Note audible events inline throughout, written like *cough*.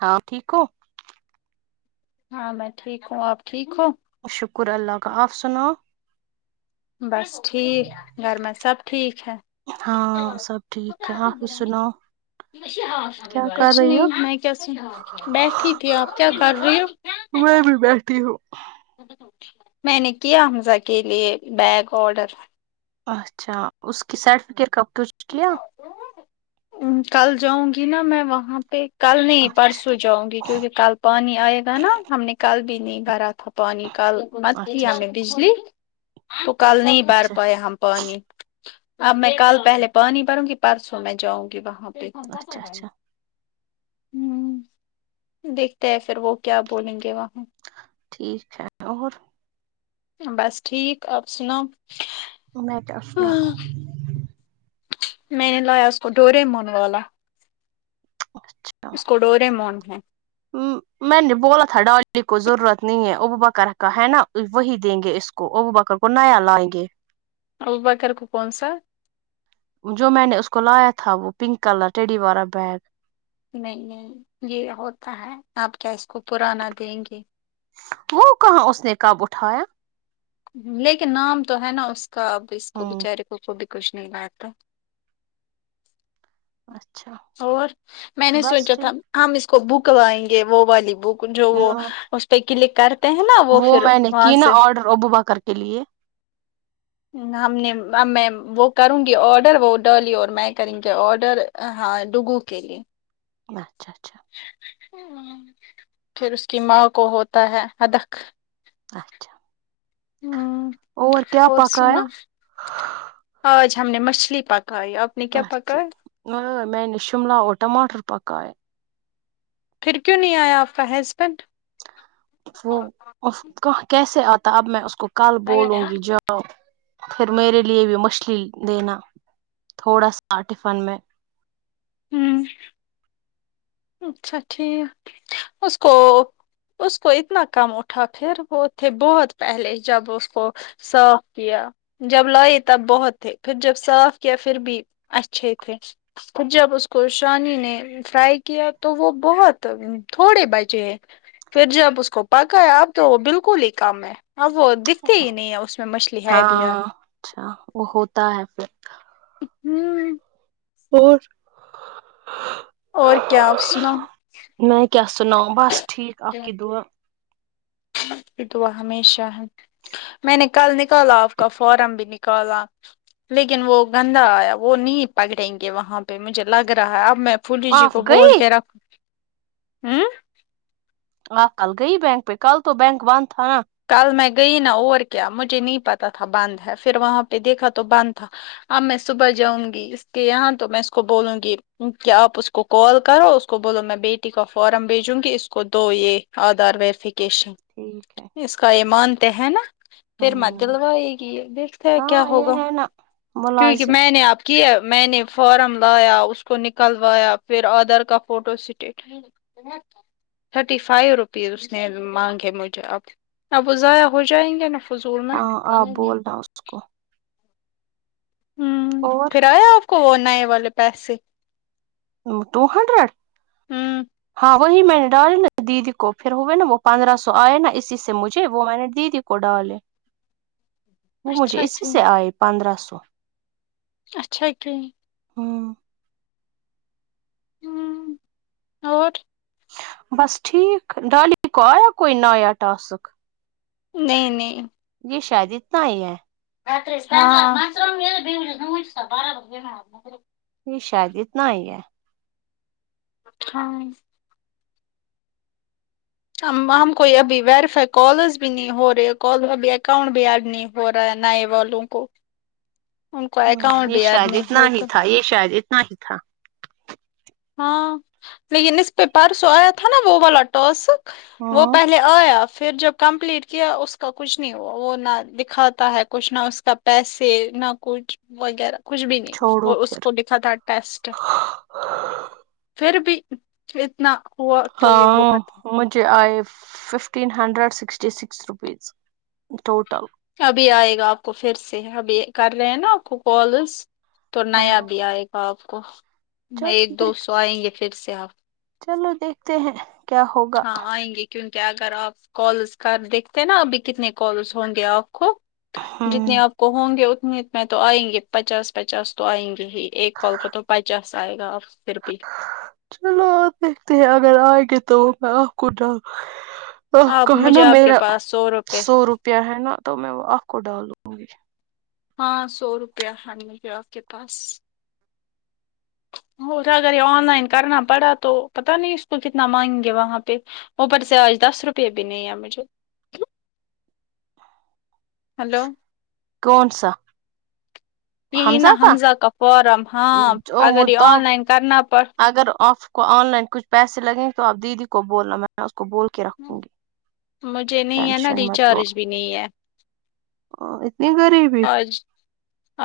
ہاں ٹھیک ہو ہاں میں ٹھیک ہوں آپ ٹھیک ہو شکر اللہ کا آپ سناؤ بس ٹھیک گھر میں سب ٹھیک ہے ہاں سب ٹھیک ہے آ بھی سناؤ کیا کر کچھ رہی نہیں ہو میں کیا سناؤ بیٹھی تھی آپ کیا کر رہی ہو میں بھی بیٹھی ہوں م س *unintelligible* ٹ میں نے کیا حمزہ کے لیے بیگ آڈر اچھا اس کی سرٹیفکیٹ کب کچھ کیا کل جاؤں گی نا میں وہاں پہ کل نہیں اچھا پرسوں جاؤں گی کیونکہ کل پانی آئے گا نا ہم نے کل بھی نہیں بھرا تھا پانی کل مت تھی اچھا اچھا آنے بجلی تو کل نہیں بر اچھا پاائے ہم پانی اب میں کل پہلے پانی بھروں گی پرسوں میں جاؤں گی وہاں پہ اچھا اچھا ہوں دیکھتے ہیں پھر وہ کیا بولیں گے وہاں ٹھیک ہے اور بس ٹھیک آپ سناؤ مدشن *unintelligible* میں نے لایا اس کو ڈورے مونوالا اچھا اسکوڈورے مون ہے ہوں میں نے بولا تھاڈاکٹر کو ضرورت نہیں ہے اببوباکر کا ہے نا وہی دیں گے اس کو کو وہ ابوبکر کو نیا لاائیں گے ابوبکر کر کو کون سا جو میں نے اس کو لایا تھا وہ پنک کلر ٹیڈی والا بیگ نہیں نہیں یہ ہوتا ہے آپ کیا اس کو پرانا دیں گے وہ کہاں اس نے کب اٹھایا لیکن نام تو ہے نا اس کا اب اس کو ہاں بچارے کو بیچارے کو بھی کچھ نہیں لاتا اچھا اور میں نے بس سوچا تھا ٹھیک ہم اس کو بک لائیں گے وہ والی بک جو وہ نا- اس پہ کلے کر ہیں نا وہ پھر میں نے وہاں کی نا سے آرڈر ابو بکر کے لیے ہم نے اب میں وہ کروں گی آڈر وہ ڈولی اور میں کریں گے آڈر ہاں ڈوگو کےلی اچھا اچھا پھر اس کی ماں کو ہوتا ہے ادک اچھا ہوں کیا اور پکایا سناو آج ہم نے مچھلی پکائی اب چ میں نش شملہ اور ٹماٹر پکاہے پھر کیوں نہیں آیا آپ کا ہیزبینڈ وہ کہاں کیسے آتا اب میں اس کو کل بولوں گی جب پھر میرے لیے بھی مچھلی دینا تھوڑا سا ٹفن میں ہوں اچھا ٹھیک اس کو اس کو اتنا کم اٹھا پھر وہ تھے بہت پہلے جب اس کو صاف کیا جب لائے تب بہت تھے پھر جب صاف کیا پھر بھی اچھے تھے جب اس کو شانی نے فرائی کیا تو وہ بہت تھوڑے بچے پھر جب اس کو پکایا اب تو وہ بالکل ہی کم ہے اب وہ دکھتے ہی نہیں ہےاس ہاں اچھا وہ ہوتا ہے پھر ہوں اور اور کیا آپ سناؤ میں کیا سناؤ بس ٹھیک آپ کی دعا تو اپ کی دعا ہمیشہ ہے میں نے کل نکالا آپ کا فارم بھی نکالا لیکن وہ گندا آیا وہ نہیں پکڑیں گے وہاں پہ مجھے لگ رہا ہے اب میں پلی جی آپ کو بول گئی کے رکھ ہوں ہا کل گئی بینک پہ کل تو بینک بند تھا نا کل میں گئی نا اور کیا مجھے نہیں پتا تھا بند ہے پھر وہاں پہ دیکھا تو بند تھا اب میں صبح جاؤں گی اس کے یہاں تو میں اس کو بولوں گی کیا آپ اس کو کال کرو اس کو بولو میں بیٹی کا فارم بھیجوں گی اس کو دو یہ ادھار وریفکیشن ٹھیک ہے اس کا یہ مانتے ہیں نا پھر ہوں مجلوائے گی دیکھتے ہیں کیا ہاں ہوگا یہ ہے نا کیونکہ ملازم میں نے آپ کہ میں نے فارم لایا اس کو نکلوایا پھر آدھار کا فوٹو تھرٹی فائیو روپیز اس نے مانگے مجھے اب اب وہ ضائع ہو جائیں گے نا فضول میں ہاں آپ بولنا اس کو ہممم اور پھر آیا آپ کو وہ نئے والے پیسے ٹو ہنڈریڈ ہوں ہاں وہی میں نے ڈالی نا دیدی کو پھر ہوئے نا وہ پندرہ سو آئے نا اسی سے مجھے وہ میں نے دیدی کو ڈالے وہ مجھے اچھا اسی کی سے آئے پندرہ سو اچھا کری ہممم ہممم اور بس ٹھیک ڈالی کو یا کوئی نیا ٹاسک نہیں نہیں یہ شاید نہیں ہے *unintelligible* یہ شاید نہیں ہے ہاں ہم کوئی ابھی ویریفائی کالرس بھی نہیں ہو رہے کال ابھی اکاؤنٹ بھی ایڈ نہیں ہو رہا ہے نئے والوں کو ان کو اکاؤنٹ یہ بھی ایڈ شادیت نہیں ہوتا تھا یہ شادیت نہیں تھا ہاں لیکن اس پہ پرسو آیا تھا نا وہ والا ٹاسک وہ ہوں پہلے آیا پھر جب کمپلیٹ کیا اس کا کچھ نہیں ہوا وہ نہ دکھاتا ہے کچھ نہ اس کا پیسے نہ کچھ وغیرہ کچھ بھی نہیں چھوڑو وہ پھر اس کو لکھا تھا ٹیسٹ پھر بھی اتنا ہوا تو یہ ہاں بہت مجھے آئف fifteen hundred sixty six rupees total ابھی آئے گا آپ کو پھر سے ابھی کر رہے ہیں نا آپ کو کالز تو ہاں نیا بھی آئے گا آپ کو میں چلو ایک دو سو دیکھتے آئیں گے پھر سے آپ چلو دیکھتے ہیں کیا ہوگا ہاں آئیں گے کیونکہ اگر آپ کالز کر دیکھتے نا ابھی کتنے کالس ہوں گے آپ کو ہوں جتنے آپ کو ہوں گے اتنے میں تو آئیں گے پچاس پچاس تو آئیں گے ہی ایک کال کو تو پچاس آئے گا آپ پھر بھی تک چلو آپ دیکھتے ہیں اگر آئیں گے تو میں آپ کو ڈا حا آہ ا آپ کھانا مجھے نا آپ کے میرا پاس روپے سو روپیہ ہے نا تو میں وہ آپ کو ڈالوں گی ہاں سو روپیہ ہارنے کے آپ کے پاس وہ اٹھا اگر یہ آن لائن کرنا پڑا تو پتا نہیں اس کو کتنا مانگ گے وہاں پہ اوپر سے آج دس روپے بھی نہیں ہے مجھے ہلو کون سا یہی نا حمزہ کا فارم ہاں ں تو اگر یہ آن آپ لائن کرنا پ اگر آف کو آن لائن کچھ پیسے لگیں گے تو آپ دیدی کو بولنا میں نے اس کو بول کے رکھوں گی مجھے نہیں ہے نا ٹینشن ریچار بھی نہیں ہے ا اتنی غریب آج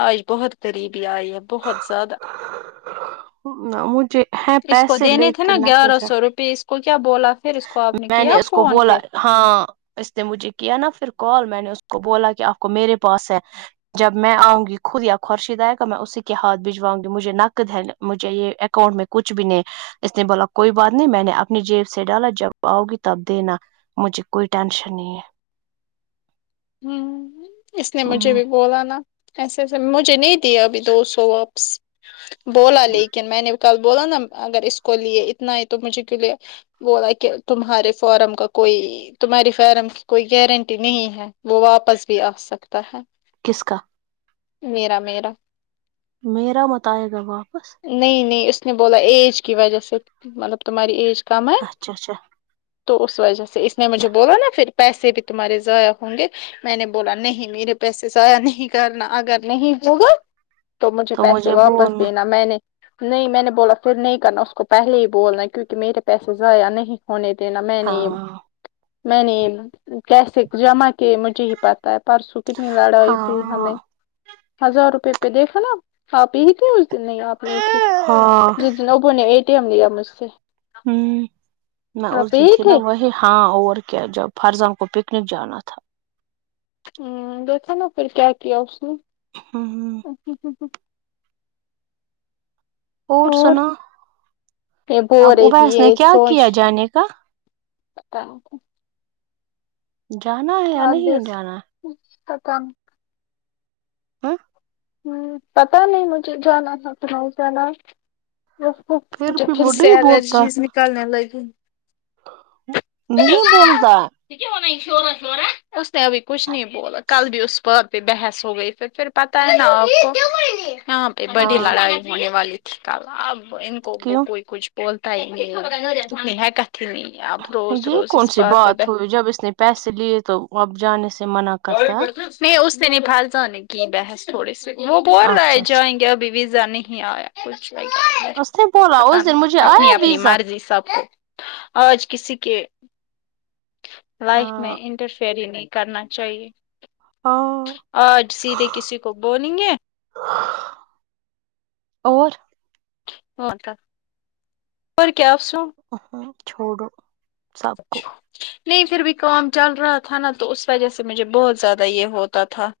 آئی بہت قریب لائی ہے بہت زیادہ نہ مجھے ہیں اس کو پیسے دینے تھے نا لیکن نقد گیارہ ہے سو روپئے اس کو کیا بولا پھر اس کو آپ میں کیا نے اس کو فون بولا پھر ہاں اس نے مجھے کیا نا پھر کال میں نے اس کو بولا کہ آپ کو میرے پاس ہے جب میں آؤںگی خود یا خورشیدایگا میں اسی کےاتھجواؤں گی مجھے نکدل مجھے یہ اکاؤنٹ میں کچھ بھی نہیں اس نے بولا کوئی بات نہیں میں نے اپنی جیب سے یےڈالا جب آؤ گی تب دینا مجھے کوئی ٹینشن نہیں ہے ہم اس نے مجھے بھی بولا نا ایسا ایسا مجھے نہیں دیا ابھی دو سو واپس بولا لیکن میں نے کل بولاو نا اگر اس کو لیے اتنا ہے تو مجھے کیوں لیا بولا کہ تمہارے فارم کا کوئی تمہاری فارم کوئی گارنٹی نہیں ہے وہ واپس بھی آہ سکتا ہے کس کاا میرا میرا میرا مت آئیے گا واپس نہیں نہیں اس نے بولا ایج کی وجہ سے مطلب تمہاری ایج کم ہے اچھا اچھا تو اس وجہ سے اس نے مجھے بولا نا پھر پیسے بھی تمہارے ضائع ہوں گے میں نے بولا نہیں میرے پیسے ضائیا نہیں کرنا اگر نہیں ہوگا تو مجھے پیسے واپس دینا میں نے نہیں میں نے بولا پھر نہیں کرنا اس کو پہلے ہی بولنا کیونکہ میرے پیسے ضائع نہیں ہونے د نا میں نے یے ہاں میں نےیے کیسے جمع کہ مجھے ہی پتا ہے پرسوں کتنی لڑائی تھی ہمیں ہاں ہزار روپے پہ دیکھا نا آپ یہی تھے اس دن نہیں آپ نہیں تھی ہاں جی جی ابوں نے ایٹیم لیا مجھ سے ہم میں اس آپ دن یہی تھی نا تھے وہی ہاں اور کیا جب فرزوں کو پکنک جانا تھا ہوں دیکھو نا پھر نا کیا کیا کیا اسنے ہوں ہوں سب کچ تو *inaudible* اور سناو یہ بو اب رہی تھی اباس نے یہ کیا کیا جانے کا تنک جانا ہے یا نہیں جانا سکام آہ ہ ہوں پتا نہیں مجھے جانا تھک رہ ہوں ج نا ہیو ہیو بھی پھر وہ سے نہیں بولتا ایلرجیز نکالنے لگی نہیں بولو تا کی ہورا یے شوری وا اس نے ابھی کچھ نہیں بولا کل بھی اس پاار پہ بحث ہو گئی پھر پھر پ نا آپ کو یہاں پہ بڑی ہاں لڑائی ہونے والی تھی کل کب گوبو کیوں کوئی کچھ بولتا ہی ہے کتھی ہے کا کی نہیں اب روز یہ روز کون اس سی بات پہ ہوئی جب اس نے پیسے لیے تو اب جانے سے منع کرتا ہے نہیں اس نے نھی پھال جان نے کی بحث تھوڑے سے وہ بور رہا اچھا اچھا جائیں گے ابھی بھی نہیں آیا کچھ اس نے نہیں بولا اس دن مجھے اپنی آیا اپنی ویزا مرضی سب کو آج کسی کے لائف میں ہاں انٹرفیئر ہی نہیں کرنا چاہیے ہاں اورج سیدھے کسی کو بو نی گے اور ار کا اور کیا آ سم آہا چھوڑو سب کو اچھا نہیں پھر بھی کام چل رہا تھا نا تو اس وجہ سے مجھے بہت زیادہ یہ ہوتا تھا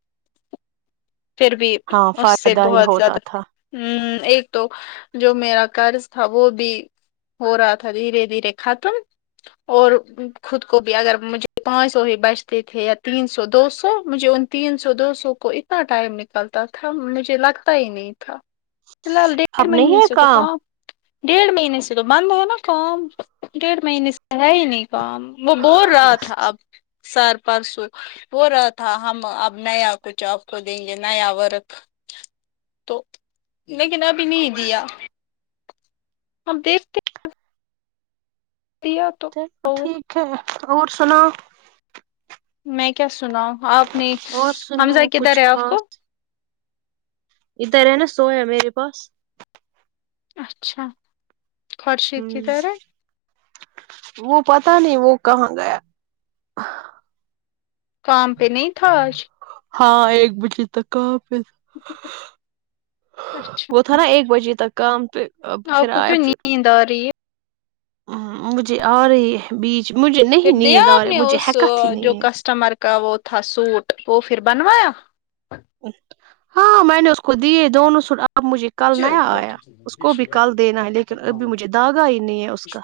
پھر بھی ہاں اس سے فائدہ ہی بہت ہوتا زیادہ تھا ہمم ایک تو جو میرا قرض تھا وہ بھی ہورا تھاا دھیرے دھیرے ختم اور خود کو بھی اگر مجھے پانچ سو ہی بجتے تھے یا تین سو دو سو مجھے ان تین سو دو سو کو اتنا ٹائم نکلتا تھا مجھے لگتا ہی نہیں تھا فی الحال ڈیڑھ اب نہیں مہینے ہے سے کام تقام ڈیڑھ مہینے سے تو بند ہے نا کام ڈیھ مہینے سے ہے ہی نہیں کام وہ بول رہا تھا اب سر پرسوں ہو رہا تھا ہم اب نیا کچھ اب تو دیں گے نیا ورک تو لیکن ابھی نہیں دیا ہم دیکھ ک تو چلو ٹھیک ہے اور سناو میں کیا سنا ہوں آپ نے اور سنا حمزہ کدھر کچھ ہے آپ خاص کو ادھر ہے نا سویا میرے پاس اچھا ه خورشید کی طرح وہ پتا نہیں وہ کہاں گیا کام پہ نہیں تھا آج ہاں ایک بجے تک کا پھر اچھا وہ تھا نا ایک بجے تک کام پے اب پھر آپ کو آیا کیوں پھر نیند آ رہی ہے ہ مجھے آ رہے ہے بیچ مجھے پھر نہیں دیا نیند آ آپ رہے نے مجھے اس حیکت ہی نھی جو ہے کسٹمر کا وہ تھا سوٹ وہ پھر بنوایا ہاں میں نے اس کو دیے دونوں سوٹ آپ مجھے کل نیا آیا اس کو بھی کل دینا ہے لیکن ابھی مجھے داگا ہی نہیں ہے اس کا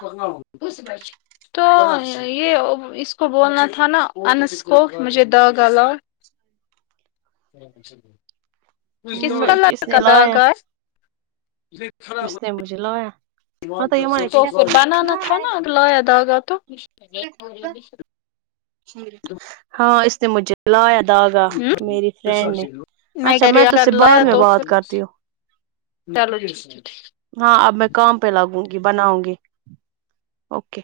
بوس بج تو یہ اب اس کو بولنا تھا نا انس کو مجھے داغا لا کس کلر نے کا لایا داگا ہے اس نے مجھے لایا ہاں یہ م تو کیا فر بنانا تھا نا لایا داغا تو ہاں اس نے مجھے لایا دھاگا میری فرینڈ نے اچھا کہہ رہی میں ہوں تجھ سے اگر بعد لایا میں تو بات پھر کرتی ہوں چلو جی اچھا ٹھیک ہاں اب میں کام پہ لگوں گی بناؤں گی اوکے